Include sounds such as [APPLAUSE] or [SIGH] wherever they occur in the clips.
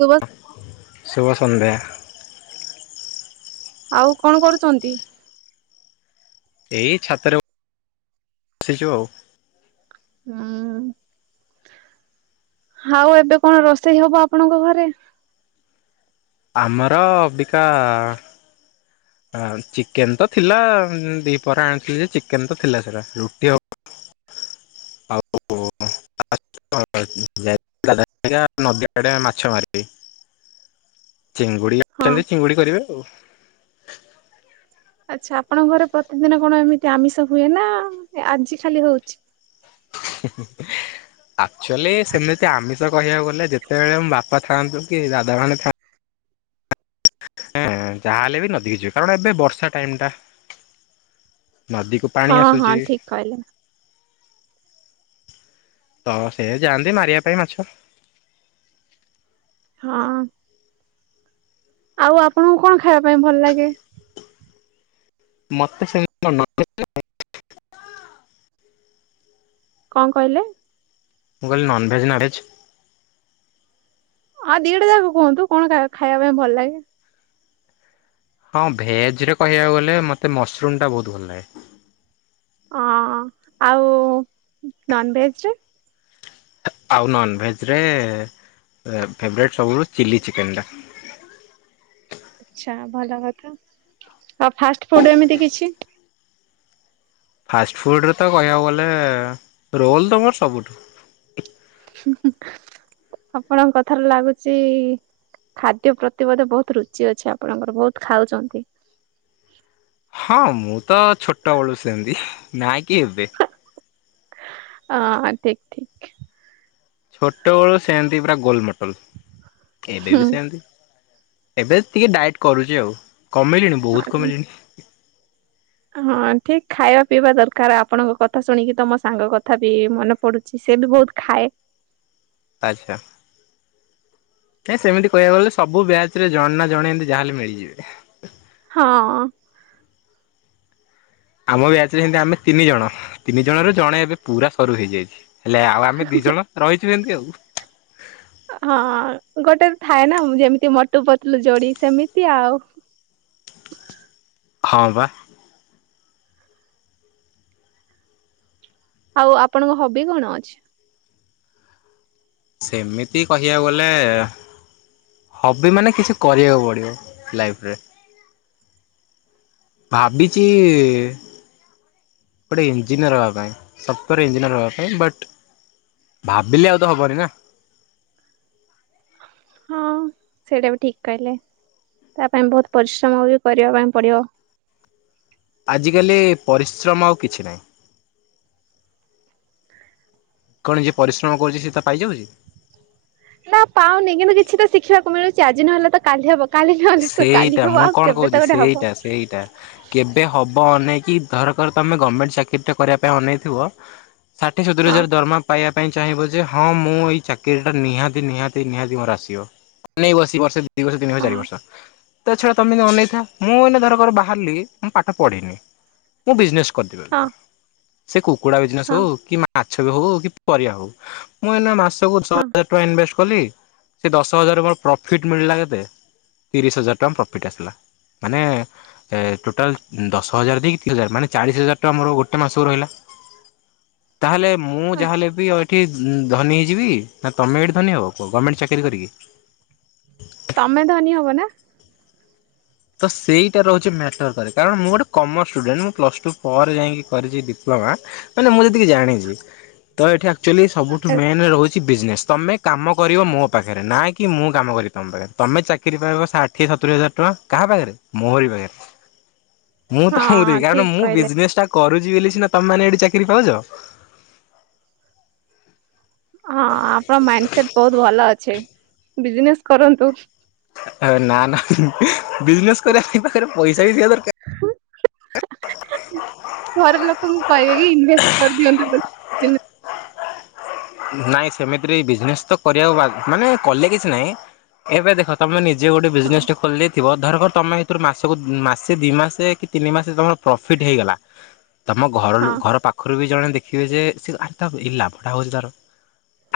ଶୁଭ ଶୁଭ ସନ୍ଧ୍ୟା। ଆଉ କଣ କରୁଛନ୍ତି? ଏଇ ଛାତରେ [UNINTELLIGIBLE] ସିଛୁ ଆଉ। ହୁଁ। ଆଉ ଏବେ କଣ ରୋଷେଇ ହବ ଆପଣଙ୍କ ଘରେ? ଆମର ଅବିକା [INAUDIBLE] ହଁ ଚିକେନ ତ ଥିଲା ଦି ପରେ ଆଣିଥିଲି ଯେ ଚିକେନ ତ ଥିଲା ସେଟା ରୁଟି ହବ [INAUDIBLE] [INAUDIBLE] ନବ ଆଡେ ମାଛ ମାରିବି ଚିଙ୍ଗୁଡି ହଁ ଆଛନ୍ତି ଚିଙ୍ଗୁଡି କରିବେ ଆଚ୍ଛା ଆପଣଙ୍କ ଘରେ ପ୍ରତିଦିନ କଣ ଏମିତି ଆମିଷ ହୁଏ ନା ଆଜି ଖାଲି ହଉଛି? ହୁଁ ହୁଁ ହେଁ। ଆକ୍ଚୁଆଲି ସେମିତି ଆମିଷ କହିବାକୁ ଗଲେ ଯେତେବେଳେ ମୋ ବାପା ଥାଆନ୍ତୁ କି ଦାଦା ମାନେ ଥା ହେଁ ଯାହାହେଲେ ବି ନଦୀ ହେଇ ଯିବ କାରଣ ଏବେ ବର୍ଷା ଟାଇମ ଟା ନଦୀକୁ ପାଣି ହଁ ହଁ ଆସୁଚି। ଠିକ କହିଲେ ତ ସେ ଯାଆନ୍ତି ମାରିବା ପାଇଁ ମାଛ। ହଁ। ଆଉ ଆପଣଙ୍କୁ କଣ ଖାଇବା ପାଇଁ ଭଲ ଲାଗେ? ମତେ [UNINTELLIGIBLE] କଣ କହିଲେ? ମୁଁ କିଇଲି ନନ୍ ଭେଜ ନା ଭେଜ? ଆଉ ଦିଟା ଯାକ କୁହନ୍ତୁ କଣ ଖା-ଖାଇବା ପାଇଁ ଭଲ ଲାଗେ? ହଁ ଭେଜ୍ ରେ କହିବାକୁ ଗଲେ ମୋତେ ମସରୁମ୍ ଟା ବହୁତ ଭଲ ଲାଗେ। ହଁ ଆଉ ନନ୍ ଭେଜରେ? ଆଉ ନନ୍ ଭେଜରେ ଫେବରାଇଟ୍ ସବୁରୁ ଚିଲ୍ଲି ଚିକେନ୍ ଟା। ଆଚ୍ଛା ଭଲ କଥା ଆଉ ଫାଷ୍ଟ ଫୁଡ ଏମିତି କିଛି ଫାଷ୍ଟଫୁଡ଼ରେ ତ କହିବାକୁ ଗଲେ ରୋଲ୍ ତ ମୋର ସବୁଠୁ ହୁଁ ହୁଁ ଆପଣଙ୍କ କଥାରୁ ଲାଗୁଚି ଖାଦ୍ୟ ପ୍ରତି ବୋଧେ ବହୁତ ରୁଚି ଅଛି ଆପଣଙ୍କର ବହୁତ ଖାଉଚନ୍ତି। ହଁ ମୁଁ ତ ଛୋଟବେଳୁ ସେମତି ନାଁ କି ଏବେ ହଁ ଠିକ୍ ଠିକ୍। ଛୋଟବେଳୁ ସେମତି ପୁରା ଗୋଲ ମୋଟଲ ଏବେ ହୁଁ ବି ସେମତି। ଏବେ ଟିକେ ଡାଏଟ୍ କରୁଚି ଆଉ କମେଇଲିଣି ବହୁତ ହଁ କମେଇଲିଣି। ହଁ ଠିକ ଖାଇବା ପିଇବା ଦରକାର ଆପଣଙ୍କ କଥା ଶୁଣିକି ତମ ସାଙ୍ଗ କଥା ବି ମନେ ପଡୁ ସେ ବି ବହୁତ ଖାଏ। ଆଚ୍ଛା। ହେ ସେମିତି କହିବାକୁ ଗଲେ ସବୁ ବ୍ୟାଚ୍ ରେ ଜଣେ ନା ଜଣେ ଏମିତି ଯାହାଲେ ମିଳିଯିବେ। ହଁ। ଆମ ବ୍ୟାଚ ରେ ସେମିତି ଆମେ ତିନି ଜଣ ତିନି ଜଣ ର ଜଣେ ଏବେ ପୁରା ସରୁ ହେଇଯାଇଛି। ହେଲେ ଆଉ ଆମେ ଦି ଜଣ ରହିଛୁ ଏମିତି ଆଉ। ହଁ ଗୋଟେ ଥାଏ ନା ଯେମିତି ମୋଟୁ ପତଲୁ ଯୋଡି ସେମିତି ଆଉ। ହଁ ପା। ଆଉ ଆପଣଙ୍କ ହବି କଣ ଅଛି? ସେମିତି କହିବାକୁ ଗଲେ ହବି ମାନେ କିଛି କରିବାକୁ ପଡ଼ିବ ଲାଇଫରେ। ଭାବିଚି ଗୋଟେ ଇଞ୍ଜିନିୟର ହବା ପାଇଁ ସତରେ ଇଞ୍ଜିନିୟର ହବା ପାଇଁ ବଟ୍ ଭାବିଲେ ଆଉ ତ ହବନି ନା। ହଁ ସେଇଟା ବି ଠିକ୍ କହିଲେ ତା ପାଇଁ ବହୁତ ପରିଶ୍ରମ ବି କରିବା ପାଇଁ ପଡ଼ିବ। ଆଜିକାଲି ପରିଶ୍ରମ ଆଉ କିଛି ନାହିଁ। କଣ ଯିଏ ପରିଶ୍ରମ କରୁଚି ସିଏ ତା ପାଇଯାଉଚି? ନା ପାଉନି କିନ୍ତୁ କିଛି ତ ଶଖିବାକୁ ମିଳୁଚି ଆଜି ନହଲେ ତ କାଲି ହବ। କାଲି ନହେଲେ ତ କାଲି ସେଇଟା ହବ ମୁଁ ଆଉ କଣ କେବେ କହୁଛି ତ ଗୋଟେ ହବ ସେଇଟା ସେଇଟା କେବେ ହବ ଅନେଇକି ଧରକର ତମେ ଗମେଣ୍ଟ ଚାକିରିଟେ କରିବା ପାଇଁ ଅନେଇଥିବ ଷାଠିଏ ସତୁରି ହଁ ହଜାର ଦରମା ପାଇବା ପାଇଁ ଚାହିଁବ ଯେ ହଁ ମୁଁ ଏଇ ଚାକିରି ଟା ନିହାତି ନିହାତି ନିହାତି ମୋର ଆସିବ। [UNINTELLIGIBLE] ବର୍ଷେ ଦି ବର୍ଷ ତିନି ବର୍ଷ ହଁ ଚାରି ବର୍ଷ। ତା ଛଡ଼ା ତମେ ଅନେଇଥା। ମୁଁ ଏଇନେ ଧରକର ବାହାରିଲି ମୁଁ ପାଠ ପଢ଼ିନି, ମୁଁ ବିଜନେସ୍ ହଁ [UNINTELLIGIBLE] ସେ କୁକୁଡ଼ା ବିଜନେସ୍‌ ହଁ ହଉ, କି ମା ମାଛ ବି ହଉ କି ପରିବା ହଉ। ମୁଁ ଏଇନା ମାସକୁ ଛଅ ହଁ ହଜାର ଟଙ୍କା ଇନଭେଷ୍ଟ୍ କଲି ସେ ଦଶ ହଜାର ମୋର ପ୍ରଫିଟ୍ ମିଳିଲା କେତେ ତିରିଶ ହଜାର ଟଙ୍କା ପ୍ରଫିଟ୍ ଆସିଲା। ମାନେ ଏ ଟୋଟାଲ୍ ଦଶ ହଜାର ଦେଇକି ଥିଲା, ମାନେ ଚାଳିଶ ହଜାର ଟଙ୍କା ମୋର ଗୋଟେ ମାସକୁ ରହିଲା। ହ [INAUDIBLE] ତାହେଲେ ମୁଁ ଯାହାଲେ ବି [UNINTELLIGIBLE] କି ଧନୀ ହେଇଯିବି ନା ତମେ ଏଠି ଧନୀ ହବ କୁହ, ଗମେଣ୍ଟ ଚାକିରି କରିକି। ତମେ ଧନୀ ହବ ନା। ତ ସେଇଟା ରହୁଚି ମ୍ୟାଟର୍ କରେ, କାରଣ ମୁଁ ଗୋଟେ କମର୍ସ ଷ୍ଟୁଡେଣ୍ଟ ମୁଁ ପ୍ଲସ୍ ଟୁ ପରେ ଯାଇକି କରିଚି ଡିପ୍ଲୋମା। ମାନେ ମୁଁ ଯେତିକି ଜାଣିଚି, ତ ଏଠି ଆକ୍ଚୁଆଲି ସବୁଠୁ ମେନ୍‌ ରହୁ ଚି ବିଜନେସ୍। ତମେ କାମ କରିବ ମୋ ପାଖରେ, ନା କି ମୁଁ କାମ କରିବି ତମ ପାଖରେ। ତମେ ଚାକିରି ପାଇବ ସା ଷାଠିଏ ସତୁରି ହଜାର ଟଙ୍କା କାହା ପାଖରେ ମୋରି ପାଖରେ। ମୁଁ ତମକୁ ହଁ ଦେବି। କାରଣ ଠିକ ମୁଁ କହିଲେ ବିଜନେସ୍ ଟା କରୁଚି ବୋଲି ସିନା ତମେ ମାନେ ଏଠି ଚାକିରି ପାଉଚ। ହଁ ଆପଣଙ୍କ ମାଇଣ୍ଡ ସେଟ୍ ବହୁତ ଭଲ ଅଛି। ବିଜନେସ୍ କରନ୍ତୁ। ଏ ନା ନା ବିଜନେସ୍ କରିବାପାଇଁ ପାଖରେ ପଇସା ବି ଥିବା ଦରକାର। ଘର ଲୋକଙ୍କୁ କହିବେ କି ଇନଭେଷ୍ଟ୍ କରିଦିଅନ୍ତୁ। ବିଜନେସ। ନାଇଁ ସେମିତିରେ ବି ବିଜନେସ ତ କରିବାକୁ ବା ମାନେ କଲେ କିଛି ନାଇଁ, ଏବେ ଦେଖ ତମେ ନି ଜେ ଗୋଟେ ହଁ ବିଜନେସ୍ ଟେ ଖୋଲିଦେଇ ଥିବ ଧରକର ତମେ ଏଥିରୁ ମାସକୁ ମାସେ ଦି ମାସେ କି ତିନି ମାସେ ତମର ପ୍ରଫିଟ୍ ହେଇଗଲା ତମ ଘର ଲୋ ହଁ ଘର ପାଖରୁ ବି ଜଣେ ଦେଖିବେ ଯେ ସେ ଆରେ ତା ଏଇ ଲାଭଟା ହଉଚି ତାର।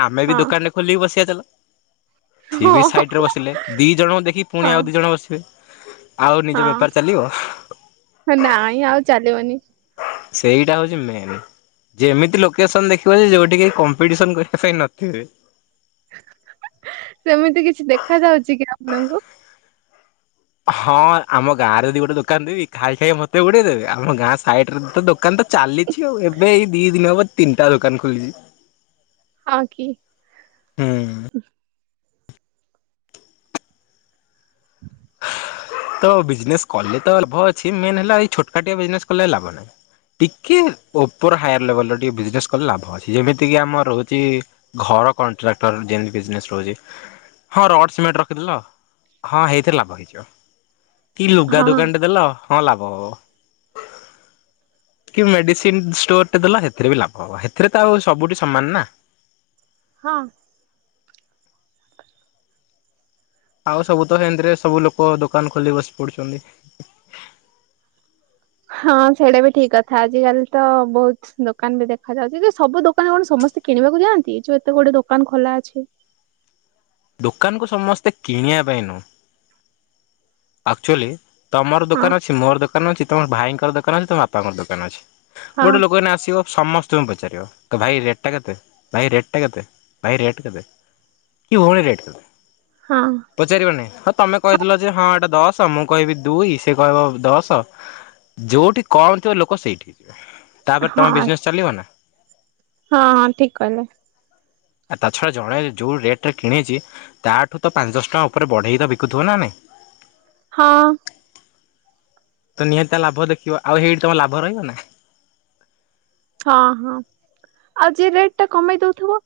ଆମେ ବି ଦୋକାନଟେ ଖୋଲିକି ବସିବା ଚାଲ। ସେ ବି ହଁ ସାଇଟ୍ ରେ ବସିଲେ। ଦିଇ ଜଣଙ୍କୁ ଦେଖି ହଁ ପୁଣି ଆଉ ଦୁଇ ଜଣ ବସିବେ, ଆଉ ନିଜ ବେପାର ଚାଲିବ। ହେ ନାଇ ଆଉ ଚାଲିବନି। ସେଇଟା ହଉଚି ମେନ୍। ଯେ ଏମିତି ଲୋକେସନ ଦେଖିବ ଯେ ଯୋଉଠି କେହି କମ୍ପିଟିସନ କରିବା ପାଇଁ ନଥିବେ। ସେମିତି କିଛି ଦେଖା ଯାଉଚି କି ଆପଣଙ୍କୁ? ହଁ ଆମ ଗାଁରେ ଯଦି ଗୋଟେ ଦୋକାନ ଦେବି ଖାଇ ଖାଇ ମତେ ବୁଡ଼େଇ ଦେବେ। ଆମ ଗାଁ ସାଇଟ୍ ରେ ତ ଦୋକାନ ତ ଚାଲିଚି ଆଉ, ଏବେ ଏଇ ଦି ଦିନ ହେବ ତିନିଟା ଦୋକାନ ଖୋଲିଚି। ହଁ କି। ତ ବିଜନେସ କଲେ ତ ଲାଭ ଅଛି। ମେନ୍ ହେଲା ଏଇ ଛୋଟକାଟିଆ ବିଜନେସ କଲେ ଲାଭ ନାହିଁ। ଟିକିଏ ଉପର ହାୟାର ଲେବଲରେ ଟିକେ ବିଜନେସ୍ କଲେ ଲାଭ ଅଛି। ଯେମିତିକି ଆମର ରହୁଚି ଘର କଣ୍ଟ୍ରାକ୍ଟର ଯେମିତି ବିଜନେସ୍ ରହୁଚି ହଁ ରଡ୍ ସିମେଣ୍ଟ ରଖିଦେଲ ହଁ ହେଇଥିରେ ଲାଭ। ରହିଯିବ। କି ଲୁଗା ହଁ ଦୋକାନ ଟେ ଦେଲ ହଁ ଲାଭ ହବ। କି ମେଡିସିନ ଷ୍ଟୋର ଟେ ଦେଲ ହେଥିରେ ବି ଲାଭ ହବ। ହେଥିରେ ତ ଆଉ ସବୁଠି ସମାନ ନା। ହଁ। ଆଉ ସବୁ ତ ହେନ୍ତି ରେ ସବୁ ଲୋକ ଦୋକାନ ଖୋଲି ବସି ପଡୁଛନ୍ତି। ହଁ ସେଇଟା ବି ଠିକ୍‌ କଥା। ଆଜିିକାଲି ତ ବହୁତ୍ ଦୋକାନ ବି ଦେଖାଯାଉଚି ଯେ ସବୁ ଦୋକାନ କଣ ସମସ୍ତେ କିଣିବାକୁ ଯାଆନ୍ତି, ଯୋଉ ଏତେ ଗୁଡ଼ିଏ ଦୋକାନ ଖୋଲା ଅଛି? ଦୋକାନକୁୁ ସମସ୍ତେ କିଣିବା ପାଇଁ ନୁହୁଁ ଆକ୍ଚୁଆଲି ତମର ହଁ ଦୋକାନ ଅଛି, ମୋର ଦୋକାନ ଅଛି ତମର ଭାଇଙ୍କର ଦୋକାନ ଅଛି, ତମ ବାପାଙ୍କର ଦୋକାନ ଅଛି। ହଁ ଗୋଟେ ଲୋକ ଏଇନା ଆସିବ ସମସ୍ତଙ୍କୁ ପଚାରିବ। ଭାଇ ରେଟ୍ ଟା କେତେ, ଭାଇ ରେଟ୍ ଟା କେତେ, ଭାଇ ରେଟ୍ କେତେ? କି ଭଉଣୀ ରେଟ କେତେ ହଁ ପଚାରିବ ନା ନାଇ। ହଁ ତମେ କହି ଦେଲ ଯେ ହଁ ଏଟା ଦଶ ମୁଁ କହିବି ଦୁଇ ସେ କହିବ ଦଶ ଯୋଉଠି କମ ଥିବ ଲୋକ ସେଇଠି। ତାପରେ ହଁ ତମ ବିଜନେସ ଚାଲିବ ନା! ହଁ ହଁ ଠିକ କହିଲେ। ଆ ତା ଛଡ଼ା ଜଣେ ଯେଉଁ ରେଟ୍ ରେ କିଣେଇଛି। ତାଠୁ ତ ପାଞ୍ଚ ଦଶ ଟଙ୍କା ଉପରେ ବଢ଼େଇ ତ ବିକୁଥିବ ନା ନାଇଁ। ହଁ। ତ ନିହାତି ଲାଭ ଦେଖିବ ଆଉ ହେଇଠି ତମ ଲାଭ ରହିବ ନା। ହଁ ହଁ ଆଉ ଯିଏ ରେଟ୍‌ ଟା କମେଇ ଦଉଥିବ।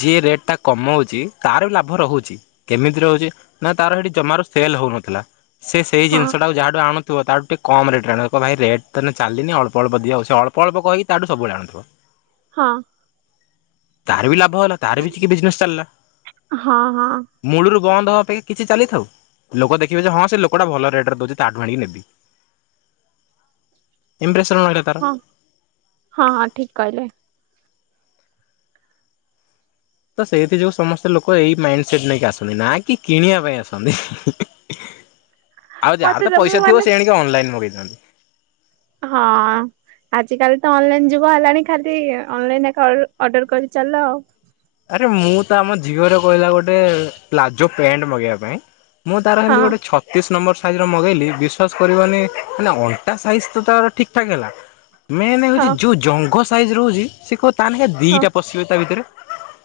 ଯିଏ ରେଟ୍ଟା କମାଉଛି ତାର ଲାଭ ରହୁଛି। କେମିତି ରହୁଛି ନା ତାର ସେଠି ଜମାରୁ ସେଲ୍ ହଉନଥିଲା ସେ ସେଇ ହଁ ଜିନିଷ ଟାକୁ ଯାହାଠୁ ଆଣୁ ଥିବ ତାଠୁ ଟିକେ କମ୍ ରେଟ୍‌ ରେ ଆଣିବ। କହିବ ଥିବ ଭାଇ ରେଟ ତ ଚାଲିନି ଅଳ୍ପ ଅଳ୍ପ ଦିଅ। ଆଉ ସେଇ ଅଳ୍ପ ଅଳ୍ପ କହିକି ତାଠୁ ସବୁବେଳେ ଆଣୁଥିବ। ହଁ। ତାର ବି ଲାଭ ହେଲା ତାର ବି ଟିକେ ବିଜନେସ୍‌ ଚାଲିଲା। ହଁ ହଁ ମୂଳରୁ ବନ୍ଦ ହେବା ପାଇଁ କିଛି ଚାଲିଥାଉ। ଲୋକ ଦେଖିବେ ଯେ ହଁ ସେ ଲୋକଟା ଭଲ ରେଟ୍‌ ରେ ଦଉଛି ତାଠୁ ଆଣିକି ଦେବି। ଇମ୍ପ୍ରେସନ୍ର ରହିଲା। ତାର। ହଁ ହଁ ହଁ ଠିକ କହିଲେ। ତ ସେଇଥି ଯୋଗୁ ସମସ୍ତେ ଲୋକ ଏଇ ମାଇଣ୍ଡ ସେଟ୍ ନେଇକି ଆସନ୍ତି ନା କି କିଣିବା ପାଇଁ ଆସନ୍ତି। [UNINTELLIGIBLE] [INAUDIBLE] ଆଉ ଯାହାର ତ ମୁଁ ପଇସ ଥିବ ମାନେ ସେ ଆଣିକି ଅନଲାଇନ୍ ମଗାଇଥାନ୍ତି। ହଁ। ଆଜିକାଲି ତ ଅନଲାଇନ ଯୁଗ ହେଲାଣି ଖାଲି ଅନଲାଇନ ଏକ ଅର୍ଡର କରି ଚାଲ ଆଉ। ଆରେ ମୁଁ ତ ଆମ ଝିଅରେ କହିଲା ଗୋଟେ ପ୍ଲାଜୋ ପ୍ୟାଣ୍ଟ ମଗେଇବା ପାଇଁ ମୁଁ ତାର ହେମ୍ତି ହଁ ଗୋଟେ ଛ ଛତିଶ ନମ୍ବର ସାଇଜର ମଗାଇଲି ବିଶ୍ୱାସ କରିବନି। ମାନେ ଅଣ୍ଟା ସାଇଜ ତାର ଠିକ୍ ଠାକ୍ ହେଲା ମେନ୍ ହେଉଛି ହଁ ଜୋ ଜଙ୍ଘ ସାଇଜ୍ ହଉଛି ସେ କହିବ ତାନାକେ ହଁ ଦୁଇଟା ପଶିବେ ତାଭିତରେ।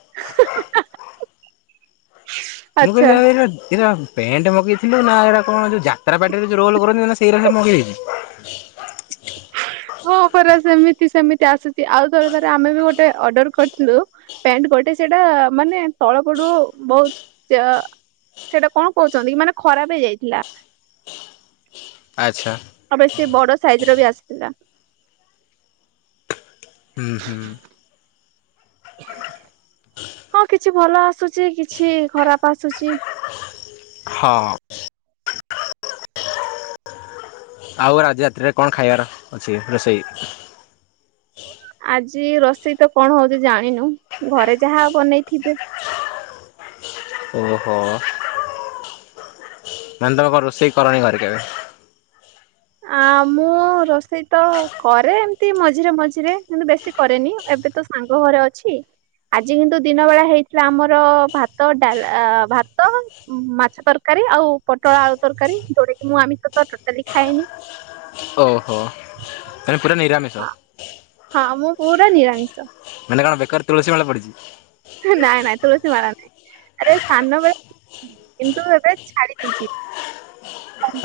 [UNINTELLIGIBLE] ମୁଁ କହିଲି ଏରା ଏରାମ୍ ପେଣ୍ଟ ମଗେଇଥିଲୁ। ନା ଏଡ଼ା କଣ ଯୋଉ ଯାତ୍ରା ପାର୍ଟିରେ ଯୋଉ ରୋଲ କରନ୍ତି ମାନେ ସେଇ ସେ ମଗେଇ ଦେଇଛି। ହଁ ପରା ସେମିତି ସେମିତି ଆସୁଛି। ଆଉ ଥରେ ଥରେ ଆମେ ବି ଗୋଟେ ଅର୍ଡର କରିଥିଲୁ। ପ୍ୟାଣ୍ଟ ପଟେ ସେଟା ମାନେ ତଳ ପଟୁ ବହୁତ ସେଇଟା କଣ କହୁଛନ୍ତି କି ମାନେ ଖରାପ ହେଇଯାଇଥିଲା। ଆଚ୍ଛା। ଆ ବେସି ବଡ ସାଇଜ ର ବି ଆସିଥିଲା। ହୁଁ ହୁଁ। ହଁ କିଛି ଭଲ ଆସୁଛି। କିଛି ଖରାପ ଆସୁଛି। ହଁ। [INAUDIBLE] [INAUDIBLE] ଆଉ ଆଜି ରାତିରେ କଣ ଖାଇବାର ଅଛି ରୋଷେଇ। ଆଜି ରୋଷେଇ ତ କଣ ହଉଛି ଜାଣିନୁ। ଘରେ ଯାହା ବନେଇଥିବେ। ଓହୋ। ନାନୀ ତମ କଣ ରୋଷେଇ କରନି ଘରେ କେବେ? ଆ ମୁଁ ରୋଷେଇ ତ କରେ ଏମିତି ମଝିରେ ମଝିରେ କିନ୍ତୁ ବେଶୀ କରେନି। ଏବେ ତ ସାଙ୍ଗ ଘରେ ଅଛି। ଆଜି କିନ୍ତୁ ଦିନ ବେଳା ହେଇଥିଲା ଆମର ଭାତ ଡା ଭାତ ମାଛ ତରକାରୀ ଆଉ ପୋଟଳ ଆଳୁ ତରକାରୀ ଯୋଉଟା କି ମୁଁ ଆମିଷ ତ ଟୋଟାଲି ଖାଏନି ଓହୋ ମାନେ ପୁରା ନିରାମିଷ। ହଁ ହଁ ମୁଁ ପୁରା ନିରାମିଷ। ମାନେ କଣ ବେକରେ ତୁଳସୀ ମାଳ ପଡିଛି। ନାଇଁ ନାଇଁ ତୁଳସୀ ମାରା ନାହିଁ ଆରେ ସାନ ବେଳେ କିନ୍ତୁ ଏବେ ଛାଡି ଦେଇେଇଛି।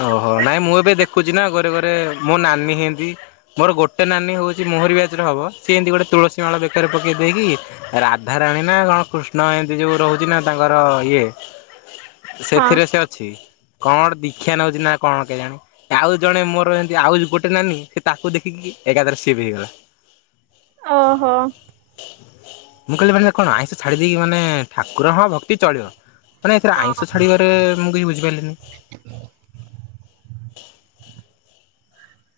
ଓହୋ ନାଇଁ ମୁଁ ଏବେ ଦେଖୁଛି ନା ଘରେ ଘରେ ମୋ ନାନୀ ଏମତି ମୋର ଗୋଟେ ନାନୀ ହେଉଚି ମେରି ବିଆଚେରେ ହବ ସେ ଏମତିଗେଟେ ତୁଳସୀ ମାଳ ବେକାରରେ ପକାଇ ଦେଇକି ରାଧାରାଣୀ ନା କଣକୃଷ୍ଣ ଏମତି ଯୋଉ ରହୁଛି ନା ତାଙ୍କର ଇଏ ହ ସେଥିରେ ସେ ଅଛି କଣ ଦୀକ୍ଷା ନଉଛି ନା କଣ କେଜାଣି? ଆଉ ଜଣେ ମୋର ଏମିତି ଆଉ ଗୋଟେ ନାନୀ ସେ ତାକୁ ଦେଖିକି ଏକାଥରେ ସେ ବି ହେଇଗଲା। ଓହୋ। ମୁଁ କହିଲି ମାନେ କଣ ଆଇଁଷ ଛାଡି ଦେଇକି ମାନେ ଠାକୁର ହଁ ଭକ୍ତି ଚଳିବ। ମାନେ ଏଥିରେ ହଁ ଆଇଁଷ ଛାଡ଼ିବାରେ ମୁଁ କିଛି ବୁଝିପାରିଲିନି।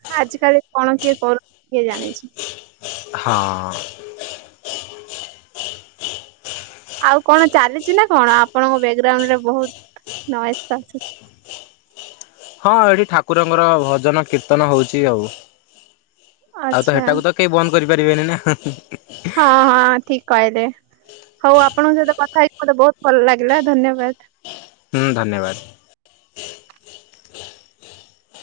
ହଁ ଆଜି କାଲି କଣ କିଏ କରୁଛି କିଏ ଜାଣିଛି,? ହଁ। ଆଉ କଣ ଚାଲିଛି ନା କଣ ଆପଣଙ୍କ ବ୍ୟାକଗ୍ରାଉଣ୍ଡରେ ବହୁତ ନଏସ୍ ଆସୁଛି। ହଁ ଏଠି ଠାକୁରଙ୍କର ଭଜନ କୀର୍ତ୍ତନ ହଉଛି ଆଉ ଆଉ ତ ଆଚ୍ଛା ହେଟାକୁ ତ କେହି ବନ୍ଦ କରିପାରିବେନି ନା? ହଁ ହଁ ଠିକ କହିଲେ ହଉ ଆପଣଙ୍କ ସହିତ କଥା ହେଇକି ମତେ ବହୁତ ଭଲ ଲାଗିଲା ଧନ୍ୟବାଦ। ହୁଁ ଧନ୍ୟବାଦ।